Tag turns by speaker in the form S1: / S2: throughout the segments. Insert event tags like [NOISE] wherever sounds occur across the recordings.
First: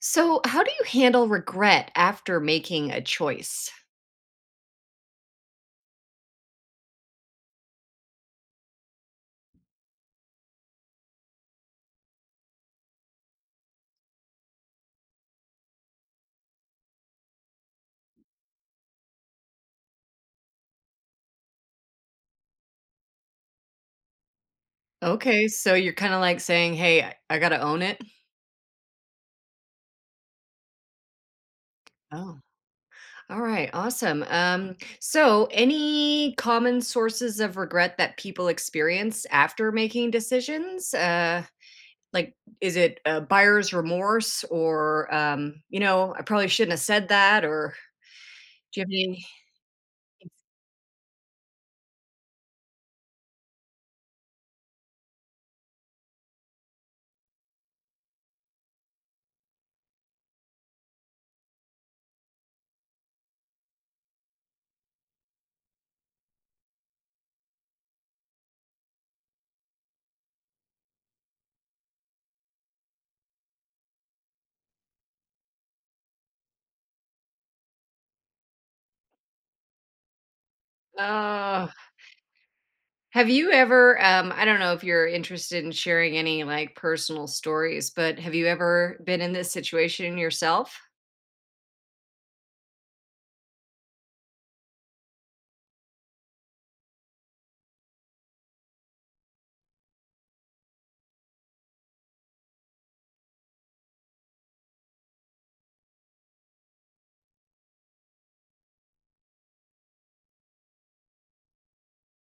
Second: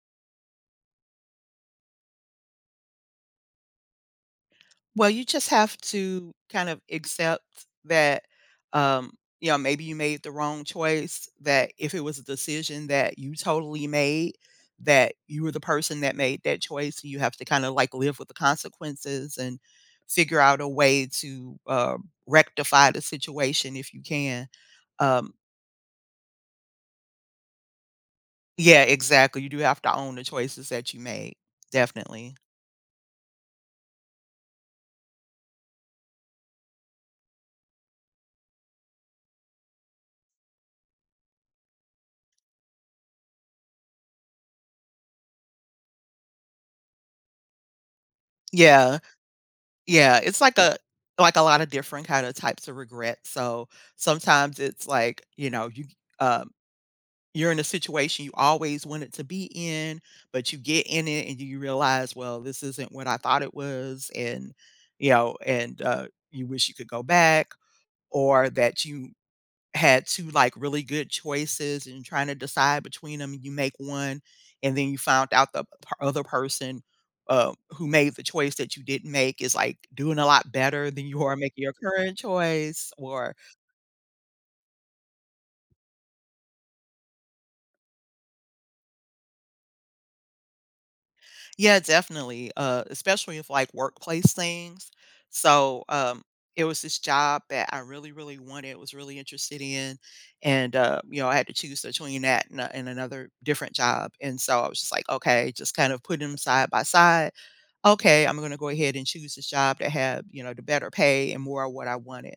S1: So, how do you handle regret after making a choice?
S2: Well, you just have to kind of accept that, um, you know, maybe you made the wrong choice, that if it was a decision that you totally made, that you were the person that made that choice, you have to kind of like live with the consequences and figure out a way to rectify the situation if you can. Um,
S1: Okay, so you're kind of like saying, "Hey, I got to own it."
S2: yeah, exactly. You do have to own the choices that you made. Definitely.
S1: Oh. All right, awesome. So any common sources of regret that people experience after making decisions? Like is it buyer's remorse or I probably shouldn't have said that or do
S2: Yeah.
S1: you
S2: Yeah, it's like a lot of different kind of types of regret. So sometimes it's like, you know, um you're in a situation you always wanted to be in, but you get in it and you realize, well, this isn't what I thought it was, and you know, and you wish you could go back, or that you had 2, like, really good choices and trying to decide between them. You make one, and then you found out the p other person, who made the choice that you didn't make is, like, doing a lot better than you are
S1: have
S2: making
S1: any
S2: your current choice
S1: have
S2: or.
S1: you ever, I don't know if you're interested in sharing any like personal stories, but have you ever been in this situation yourself?
S2: Yeah, definitely, especially if like, workplace things. So, it was this job that I really, really wanted, was really interested in, and, you know, I had to choose between that and a and another different job, and so I was just like, "Okay," just kind of put them side by side. Okay, I'm gonna go ahead and choose this job that had, you know, the better pay and more of what I wanted.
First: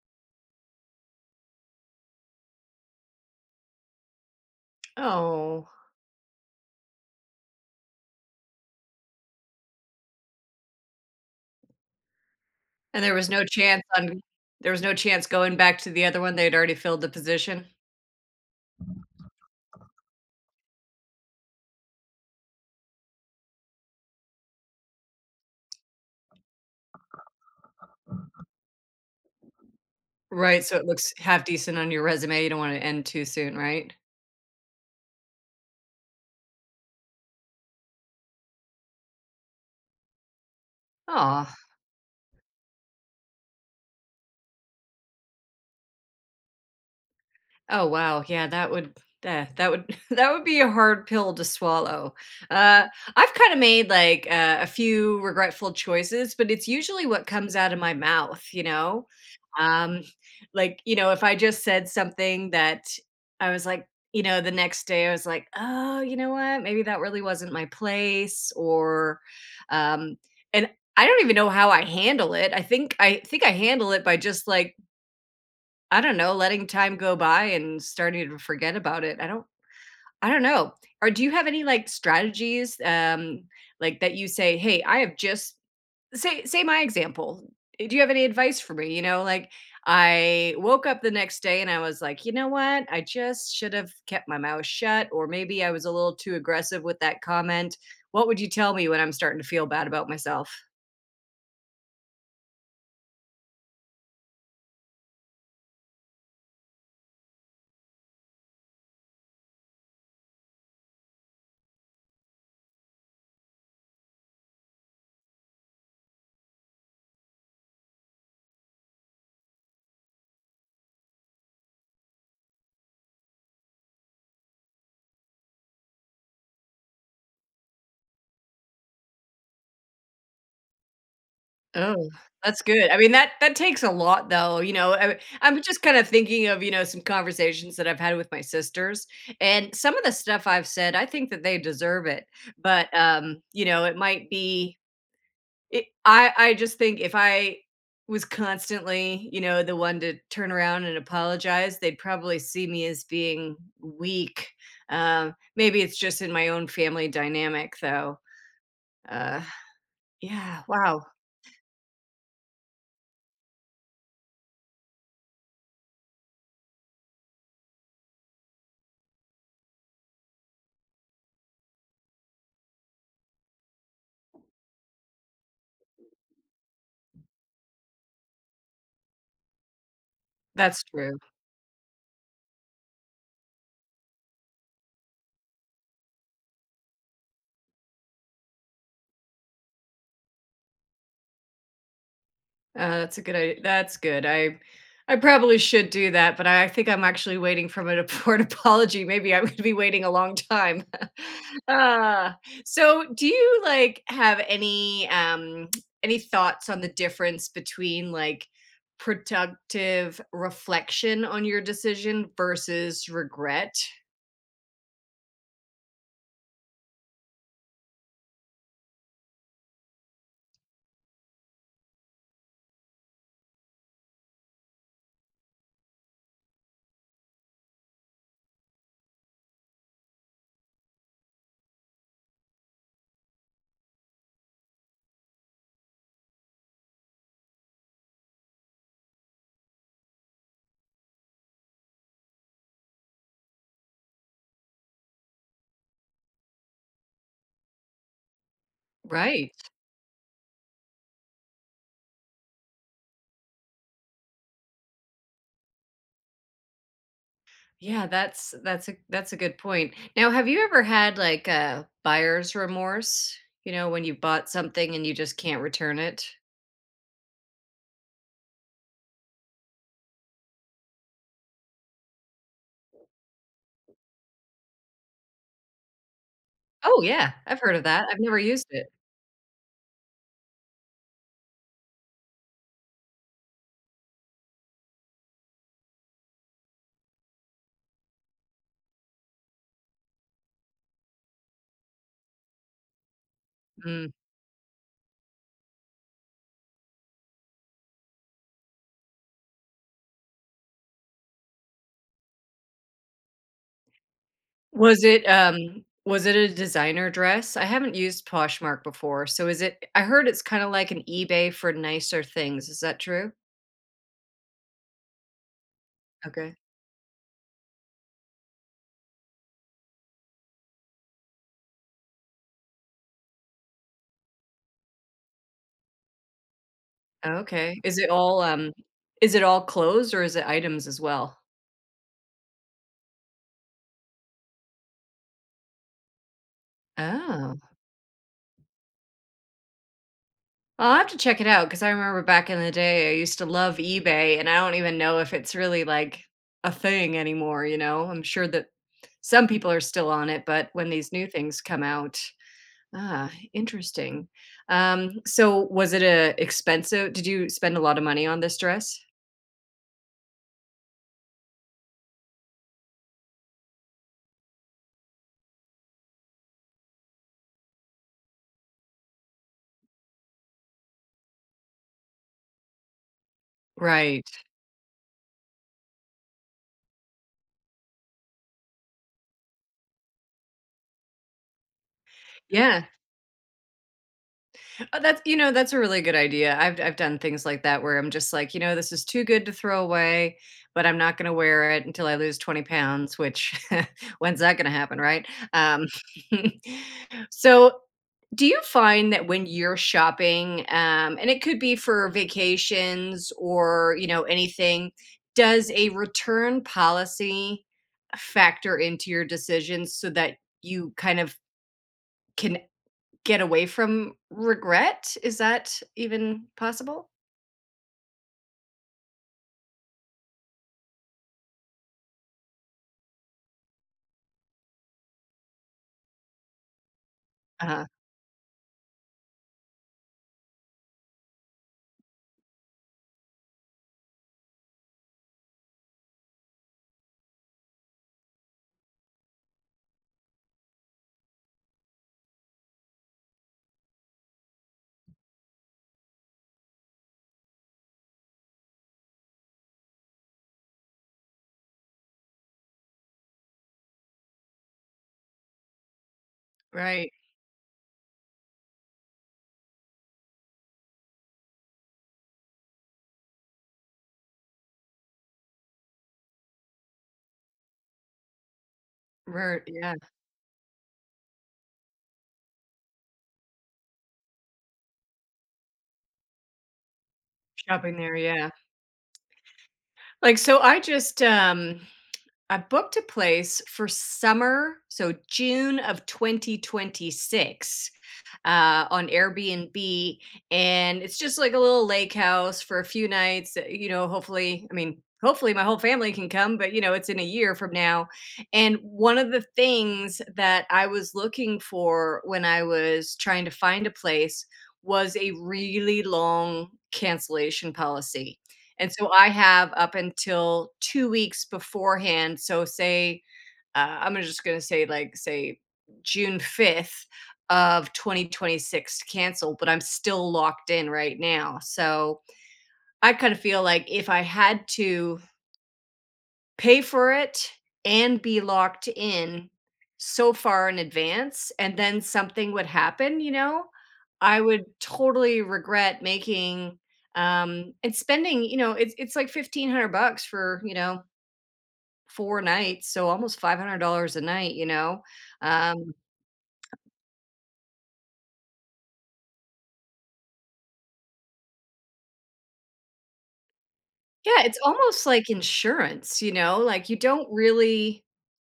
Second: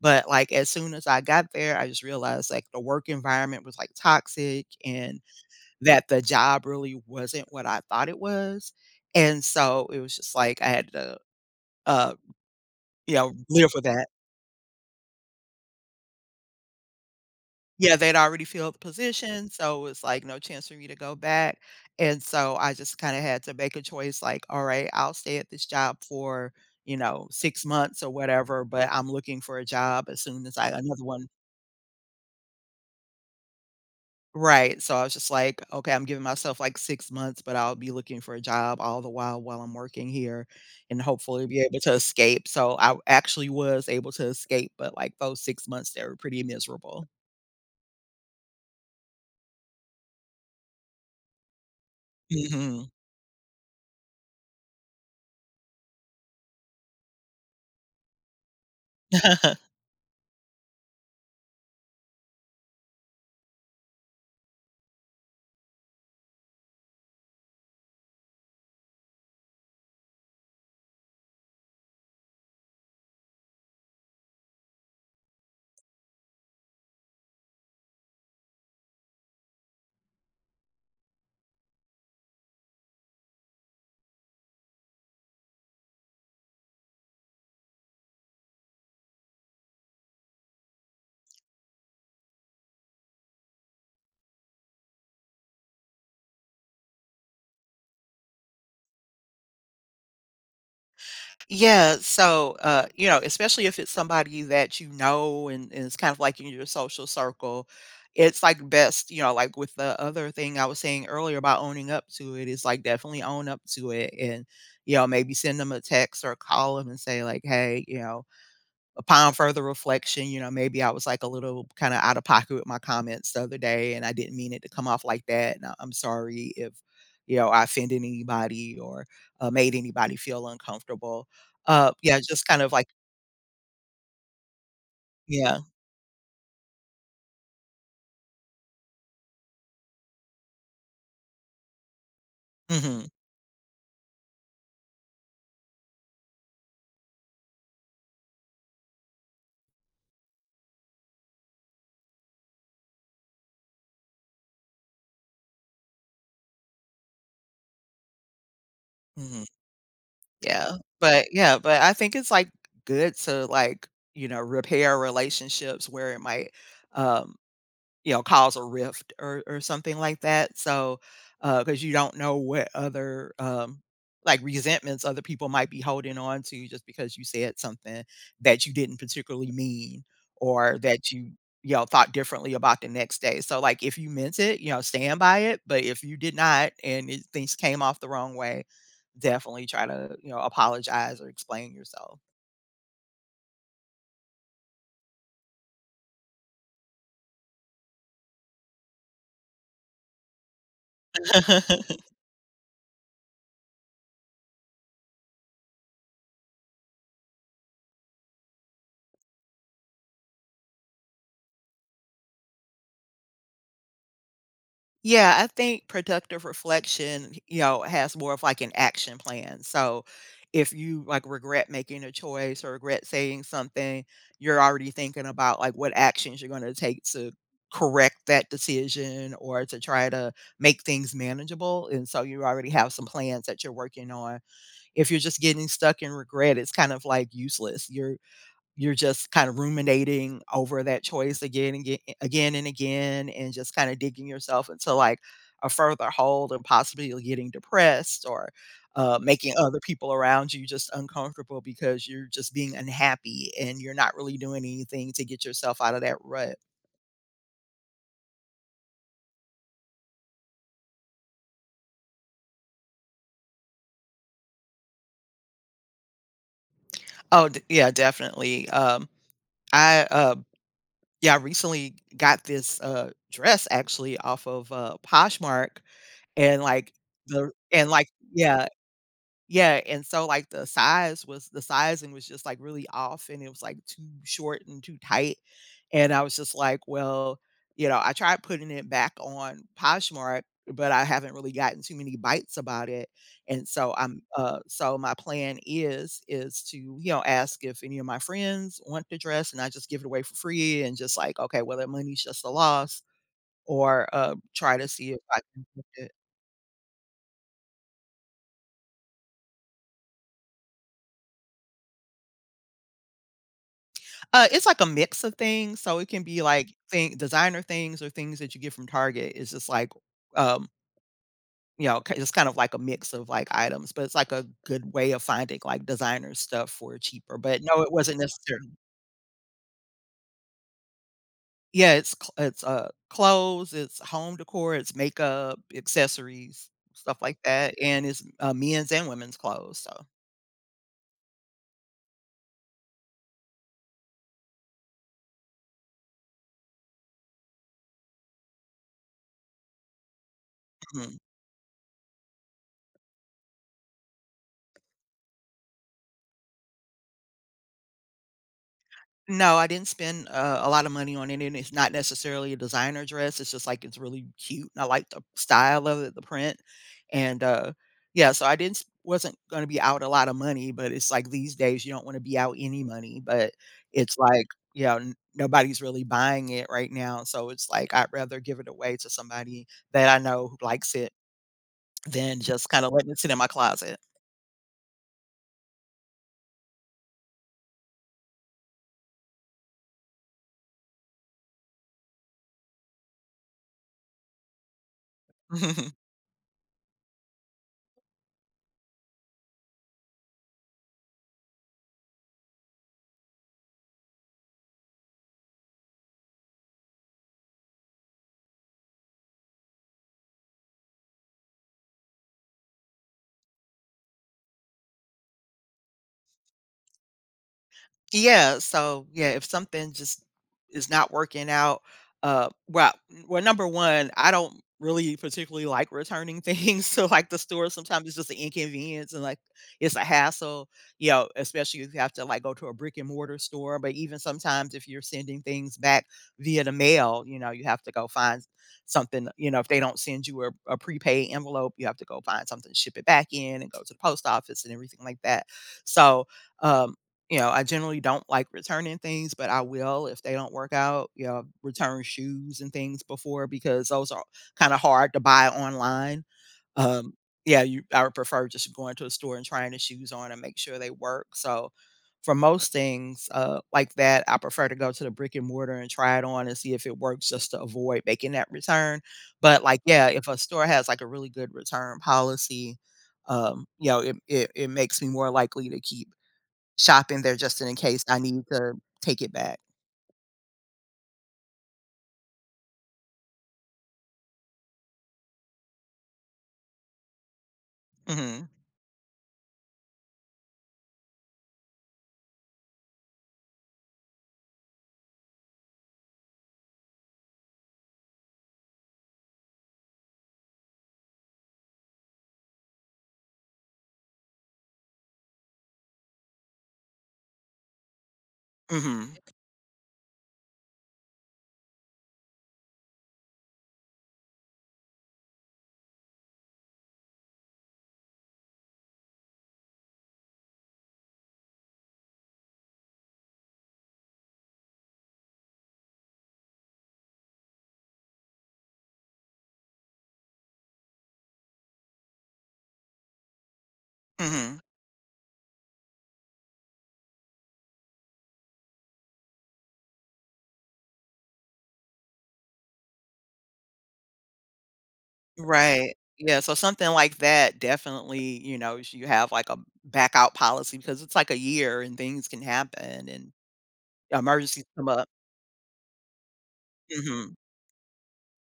S2: But like as soon as I got there, I just realized like the work environment was like toxic and
S1: Oh.
S2: that the job really wasn't what I thought it was. And so it was just like I had to uh
S1: And
S2: you know live with that.
S1: there was no chance going back to the other one. They'd already filled the position.
S2: Yeah, they'd already filled the position, so it was, like, no chance for me to go back, and so I just kinda had to make a choice, like, "Alright, I'll stay at this job for, you know, 6 months or whatever, but I'm looking for a job as soon as
S1: Right.
S2: I
S1: So it
S2: another
S1: looks
S2: one."
S1: half decent on your resume. You don't want to end too soon, right?
S2: Right, so I was just like, "Okay, I'm giving myself, like, 6 months, but I'll be looking for a job all the while I'm working here and hopefully
S1: Oh.
S2: be able to escape," so I actually was able to escape, but, like, those 6 months, they were pretty miserable.
S1: Oh, wow. Yeah, that would that that would [LAUGHS] that would be a hard pill to swallow. Uh,
S2: Mhm.
S1: I've kinda made, like, a few regretful choices, but it's usually what comes out of my mouth, you know?
S2: [LAUGHS]
S1: Um, like, if I just said something that I was like the next day I was like, "Oh, you know what? Maybe that really wasn't my place," or, um and I don't even know how I handle it. I think I handle it by just, like, I don't know, letting time go by and starting to forget about it. I don't know. Or do you have any, like, strategies, like, that you say, "Hey, I have just" say my example. Do you have any advice for me? You know, like, I woke up the next day and I was like, "You know what? I just should have kept my mouth shut," or maybe I was a little too aggressive with that comment. What would you tell me when I'm starting to feel bad about myself?
S2: Yeah, so, you know, especially if it's somebody that you know and it's kind of like in your social circle, it's like best, you know, like with the other thing I was saying earlier about owning up to it, it's like definitely own up to it and, you know, maybe send them a text or call them and say, like, hey, you know, upon further reflection, you know, maybe I was like a little kind of out of pocket with my comments the other day, and I didn't mean it to come off like that. And I'm sorry if, you know, I offended anybody or made anybody feel uncomfortable.
S1: Oh,
S2: Yeah, just
S1: that's
S2: kind of like,
S1: good. I mean, that takes a lot though, you know, I
S2: yeah,
S1: I'm just kind of thinking of, you know, some conversations that I've had with my sisters and some of the stuff I've said, I think that they deserve it. But
S2: hmm
S1: you know, it might be it, I just think if I was constantly, you know, the one to turn around and apologize, they'd probably see me as being weak. Maybe it's just in my own family dynamic though. Uh,
S2: hmm
S1: yeah,
S2: yeah,
S1: wow.
S2: yeah, but I think it's like good to like, you know, repair relationships where it might. Um, you know, cause a rift or something like that. So, because you don't know what other, like, resentments other people might be holding on to just because you said something that you didn't particularly mean or
S1: That's
S2: that
S1: true.
S2: you know, thought differently about the next day. So, like, if you meant it, you know, stand by it, but if you did not and it things came off the wrong way, definitely try to, you know, apologize or explain yourself.
S1: That's a good idea. That's good. I probably should do that, but I think I'm actually waiting for an [LAUGHS] apology. Maybe I'm going to be waiting a long time. [LAUGHS]
S2: [LAUGHS]
S1: uh, so, do you like have any thoughts on the difference between like productive reflection on your decision versus regret?
S2: Yeah, I think productive reflection, you know, has more of like an action plan. So if you like regret making a choice or regret saying something, you're already thinking about like what actions you're going to take to correct that decision or to try to make things manageable. And so you already have some plans that you're working on. If you're just getting stuck in regret, it's kind of like useless. You're just kind of ruminating over that choice again and again, and just kind of digging yourself into like a further hole and possibly you're getting depressed or
S1: Right.
S2: making other people around you just uncomfortable because you're just being unhappy and you're not really doing anything to get yourself out of that rut.
S1: Yeah, that's a good point. Now, have you ever had like a buyer's remorse? You know, when you bought something and you just can't return it?
S2: Oh, yeah, definitely. I yeah, I recently got this dress actually off of Poshmark and like
S1: Oh yeah,
S2: the
S1: I've heard of
S2: and
S1: that.
S2: like
S1: I've never used
S2: yeah
S1: it.
S2: yeah, and so, like, the sizing was just, like, really off, and it was, like, too short and too tight, and I was just like, "Well," you know, I tried putting it back on Poshmark, but I haven't really gotten too many bites about it, and so
S1: Mm.
S2: I'm so my plan is to, you know, ask if any of my friends want the dress, and I just give it away for free and just like, "Okay, well, that money's just a loss," or, try to
S1: Was
S2: see if
S1: it
S2: I can
S1: um
S2: get it.
S1: was it a designer dress? I haven't used Poshmark before. So is it I heard it's kind of like an eBay for nicer things. Is that true?
S2: It's like a mix of things, so it can be
S1: Okay.
S2: like thing designer things or things that you get from Target. It's just like, um, you know, ki it's kind of like a mix of, like, items, but it's like a good way of finding, like, designer stuff for cheaper, but
S1: Okay.
S2: no, it
S1: Is it
S2: wasn't
S1: all
S2: necessarily.
S1: um is it all clothes or is it items as well?
S2: It's, clothes, it's home decor, it's makeup, accessories, stuff like
S1: Oh.
S2: that, and it's, men's and women's clothes, so.
S1: I'll have to check it out because I remember back in the day, I used to love eBay, and I don't even know if it's really like a thing anymore. You know, I'm sure that some people are still on it, but when these
S2: Mhm.
S1: new things come out, ah, interesting. So was it a expensive? Did you spend a lot of money on this dress?
S2: No, I didn't spend, a lot of money on it, and it's not necessarily a designer dress, it's just, like, it's really cute, and I like the style of it, the print, and, yeah, so I didn't s wasn't gonna be out a lot of money, but it's like these days you don't wanna be out any money, but it's
S1: Right.
S2: like, yeah, n nobody's really buying it right now, so it's like I'd rather give it away to somebody that I know who likes it than just
S1: Yeah.
S2: kinda letting it sit in my closet.
S1: Oh, that's a really good idea. I've done things like that where I'm just like, this is too good to throw away, but I'm not gonna wear it until I lose 20 pounds, which [LAUGHS] when's that gonna happen, right? Um,
S2: [LAUGHS]
S1: [LAUGHS] so do you find that when you're shopping, and it could be for vacations or, anything, does a return policy factor into your decisions so that you kind of can get away from regret? Is that even possible?
S2: Yeah, so, yeah, if something just is not working out, uh, well well, number 1, I don't really particularly like returning things [LAUGHS] to, like, the store,
S1: Uh-huh.
S2: sometimes it's just an inconvenience and, like, it's a hassle, you know, especially if you have to, like, go to a brick and mortar store, but even sometimes if you're sending things back via the mail, you know, you have to go find something, you know, if they don't send you a prepaid envelope, you have to go find something to ship it back in and go to the post office and everything like that. So, um you know, I generally don't like returning things, but I will if they don't work out, you know, return shoes and things before because those are kind of hard to buy online.
S1: Right,
S2: Um, yeah, you I would prefer just going to a store and trying the shoes on and make sure they work. So for most things like that, I prefer to go to the brick and mortar and try it on and see if it works just to avoid making that return.
S1: right,
S2: But like,
S1: yeah,
S2: yeah, if a store has like a really good return policy, you know, it makes me more likely to keep shopping there just in
S1: shopping
S2: case
S1: there,
S2: I need
S1: yeah.
S2: to take it back.
S1: Like, so I booked a place for summer, so June of 2026,
S2: Mhm,
S1: on Airbnb. And it's just like a little lake house for a few nights. You know, hopefully, I mean, hopefully my whole family can come, but it's in a year from now. And one of the things that I was looking for when I was trying to find a place was a really long cancellation policy. And so
S2: mhm,
S1: I have up until 2 weeks beforehand. So, I'm just going to say, say June 5th of 2026 to cancel, but I'm still locked in right now. So I kind of feel like if I had to pay for it and be locked in so far in advance, and then something would happen, you know, I
S2: mhm.
S1: would totally regret making and spending, it's like 1500 bucks for, 4 nights, so almost $500 a night, you know. Um
S2: Right. Yeah, so something like that definitely, you know, you should have, like, a back out policy because it's like a year and things can happen and
S1: Yeah, it's
S2: emergencies come
S1: almost
S2: up.
S1: like insurance, you know? Like, you don't
S2: Mhm.
S1: really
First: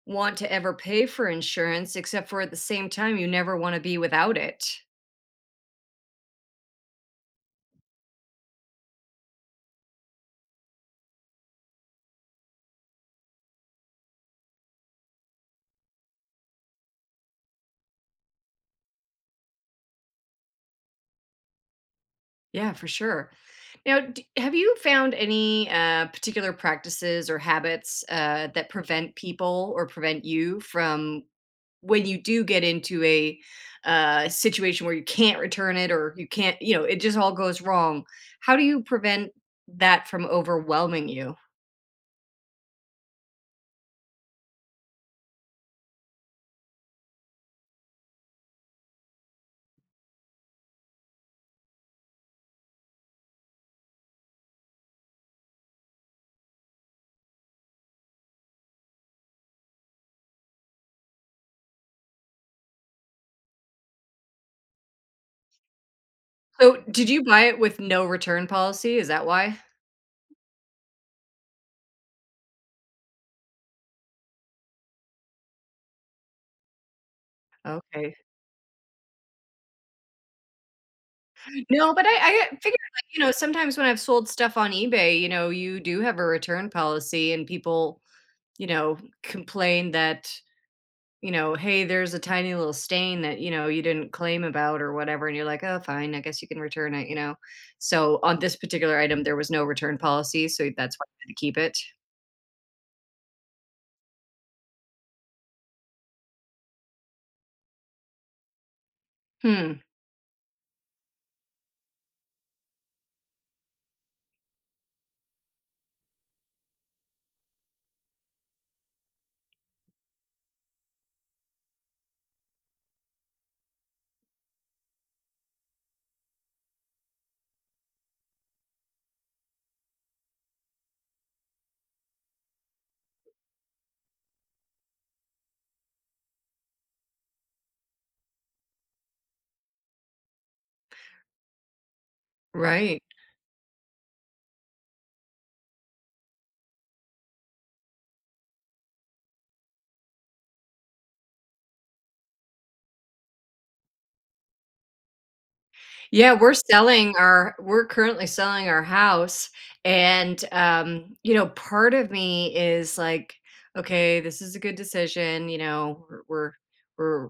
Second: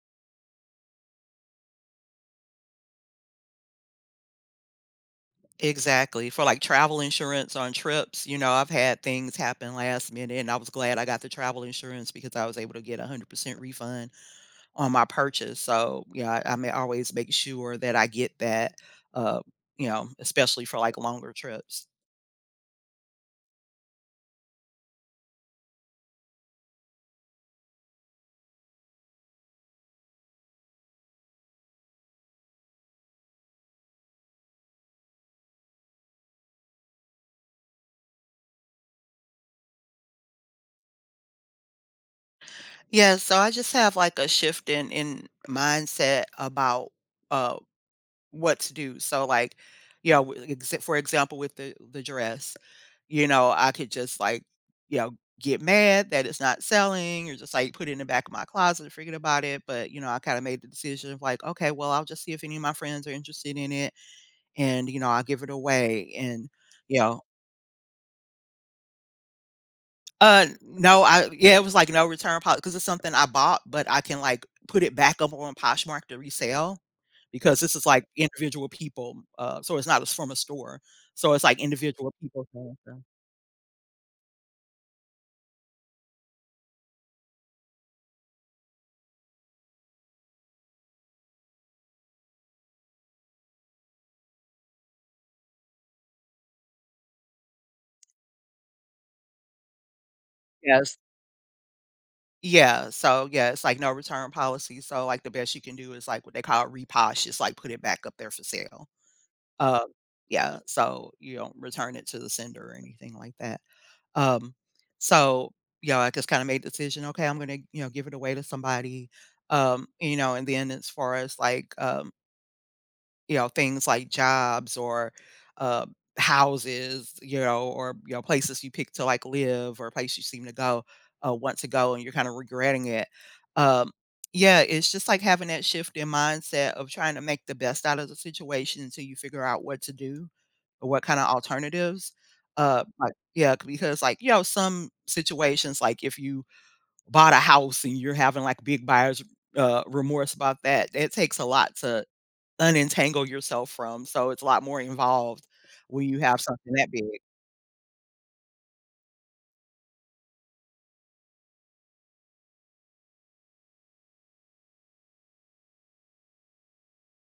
S1: want to ever pay for insurance, except for at the same time, you never wanna be without it.
S2: Exactly, for, like, travel insurance on trips, you know, I've had things happen last minute, and I was glad I got the travel insurance because I was able to get a 100% refund on my purchase. So, yeah, I may always make sure that I get that, uh, you know, especially for like longer trips.
S1: Yeah, for sure. Now, d have you found any, particular practices or habits, that prevent people or prevent you from when you do get into a, situation where you can't return it or you can't it just all goes wrong, how do you prevent that from overwhelming you?
S2: Yeah, so I just have like a shift in mindset about uh what to do. So like, you know, for example, with the dress, you know, I could just like, you know, get mad that it's not selling or just like put it in the back of my closet, forget about it. But you know, I kind of made the decision of like, okay, well, I'll just see if any of my friends are interested in it and, you know, I'll give it away and,
S1: So,
S2: you
S1: did
S2: know
S1: you buy it with no return policy? Is that why?
S2: no, I yeah, it was like no return policy because it's something I bought, but I can, like, put it back up on Poshmark to resell because this is, like,
S1: Okay.
S2: individual people, so it's not it's from a store. So it's, like,
S1: No, but I
S2: individual people
S1: I figured,
S2: thing, so.
S1: like, sometimes when I've sold stuff on eBay, you do have a return policy and people, complain that "Hey, there's a tiny little stain that, you didn't claim about or whatever," and you're like, "Oh, fine, I guess you can return it," you know? So, on this particular item, there was no return policy, so that's
S2: Yes.
S1: why I had to keep it.
S2: Yeah, so, yeah, it's, like, no return policy, so, like, the best you can do is, like, what they call reposh, just, like, put it back up there for sale.
S1: Hmm,
S2: Uh, yeah, so you don't return it to the sender or anything like that. Um, so, you know, I just kind of made the decision, okay, I'm going to, you know, give it away to somebody. You know, and then as far as like, you know, things like jobs or uh, houses, you know, or you know, places you pick to like live or place you seem to go want to go, and you're kind of regretting it. Um, yeah, it's just like having that shift in mindset of trying to make the best out of the situation until you figure out what to do or what kind of alternatives.
S1: right.
S2: Like, yeah, because like you know, some situations like if you bought a house and you're having like big buyers remorse about that, it takes a lot to unentangle yourself from, so it's a lot more involved when you
S1: Yeah,
S2: have something that big.
S1: we're currently selling our house, and, you know, part of me is like, "Okay, this is a good decision," you know, we're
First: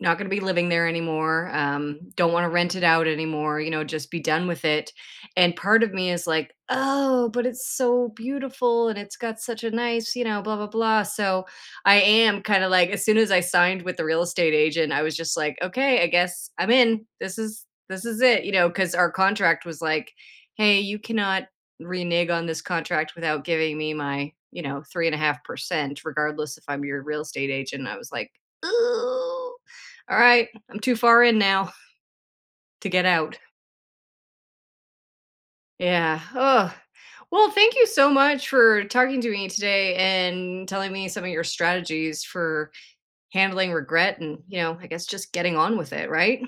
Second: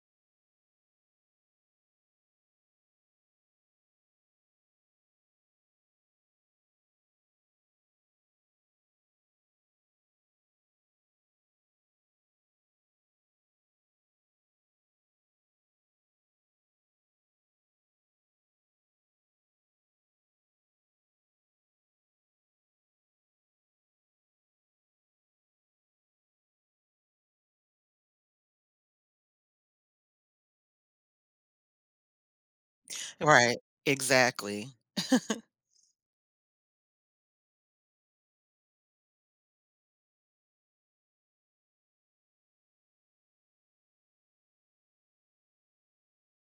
S1: not gonna be living there anymore, don't wanna rent it out anymore, just be done with it, and part of me is like, "Oh, but it's so beautiful, and it's got such a nice, you know, blah, blah, blah," so, I am kinda like as soon as I signed with the real estate agent, I was just like, "Okay, I guess I'm in. This is it," because our contract was like, "Hey, you cannot renege on this contract without giving me my, you know, 3.5% regardless if I'm your real estate agent." I was like, "Ooh." All right, I'm too far in now to get out.
S2: Right, exactly.
S1: Yeah. Oh. Well, thank you so much for talking to me today and telling me some of your strategies for handling regret and, you know, I guess just getting on with it, right?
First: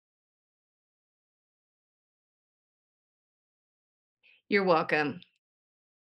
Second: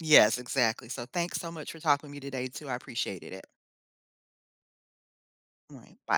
S2: Yes, exactly, so thanks so much for talking to me today too, I appreciated it.
S1: You're welcome.
S2: All right, bye.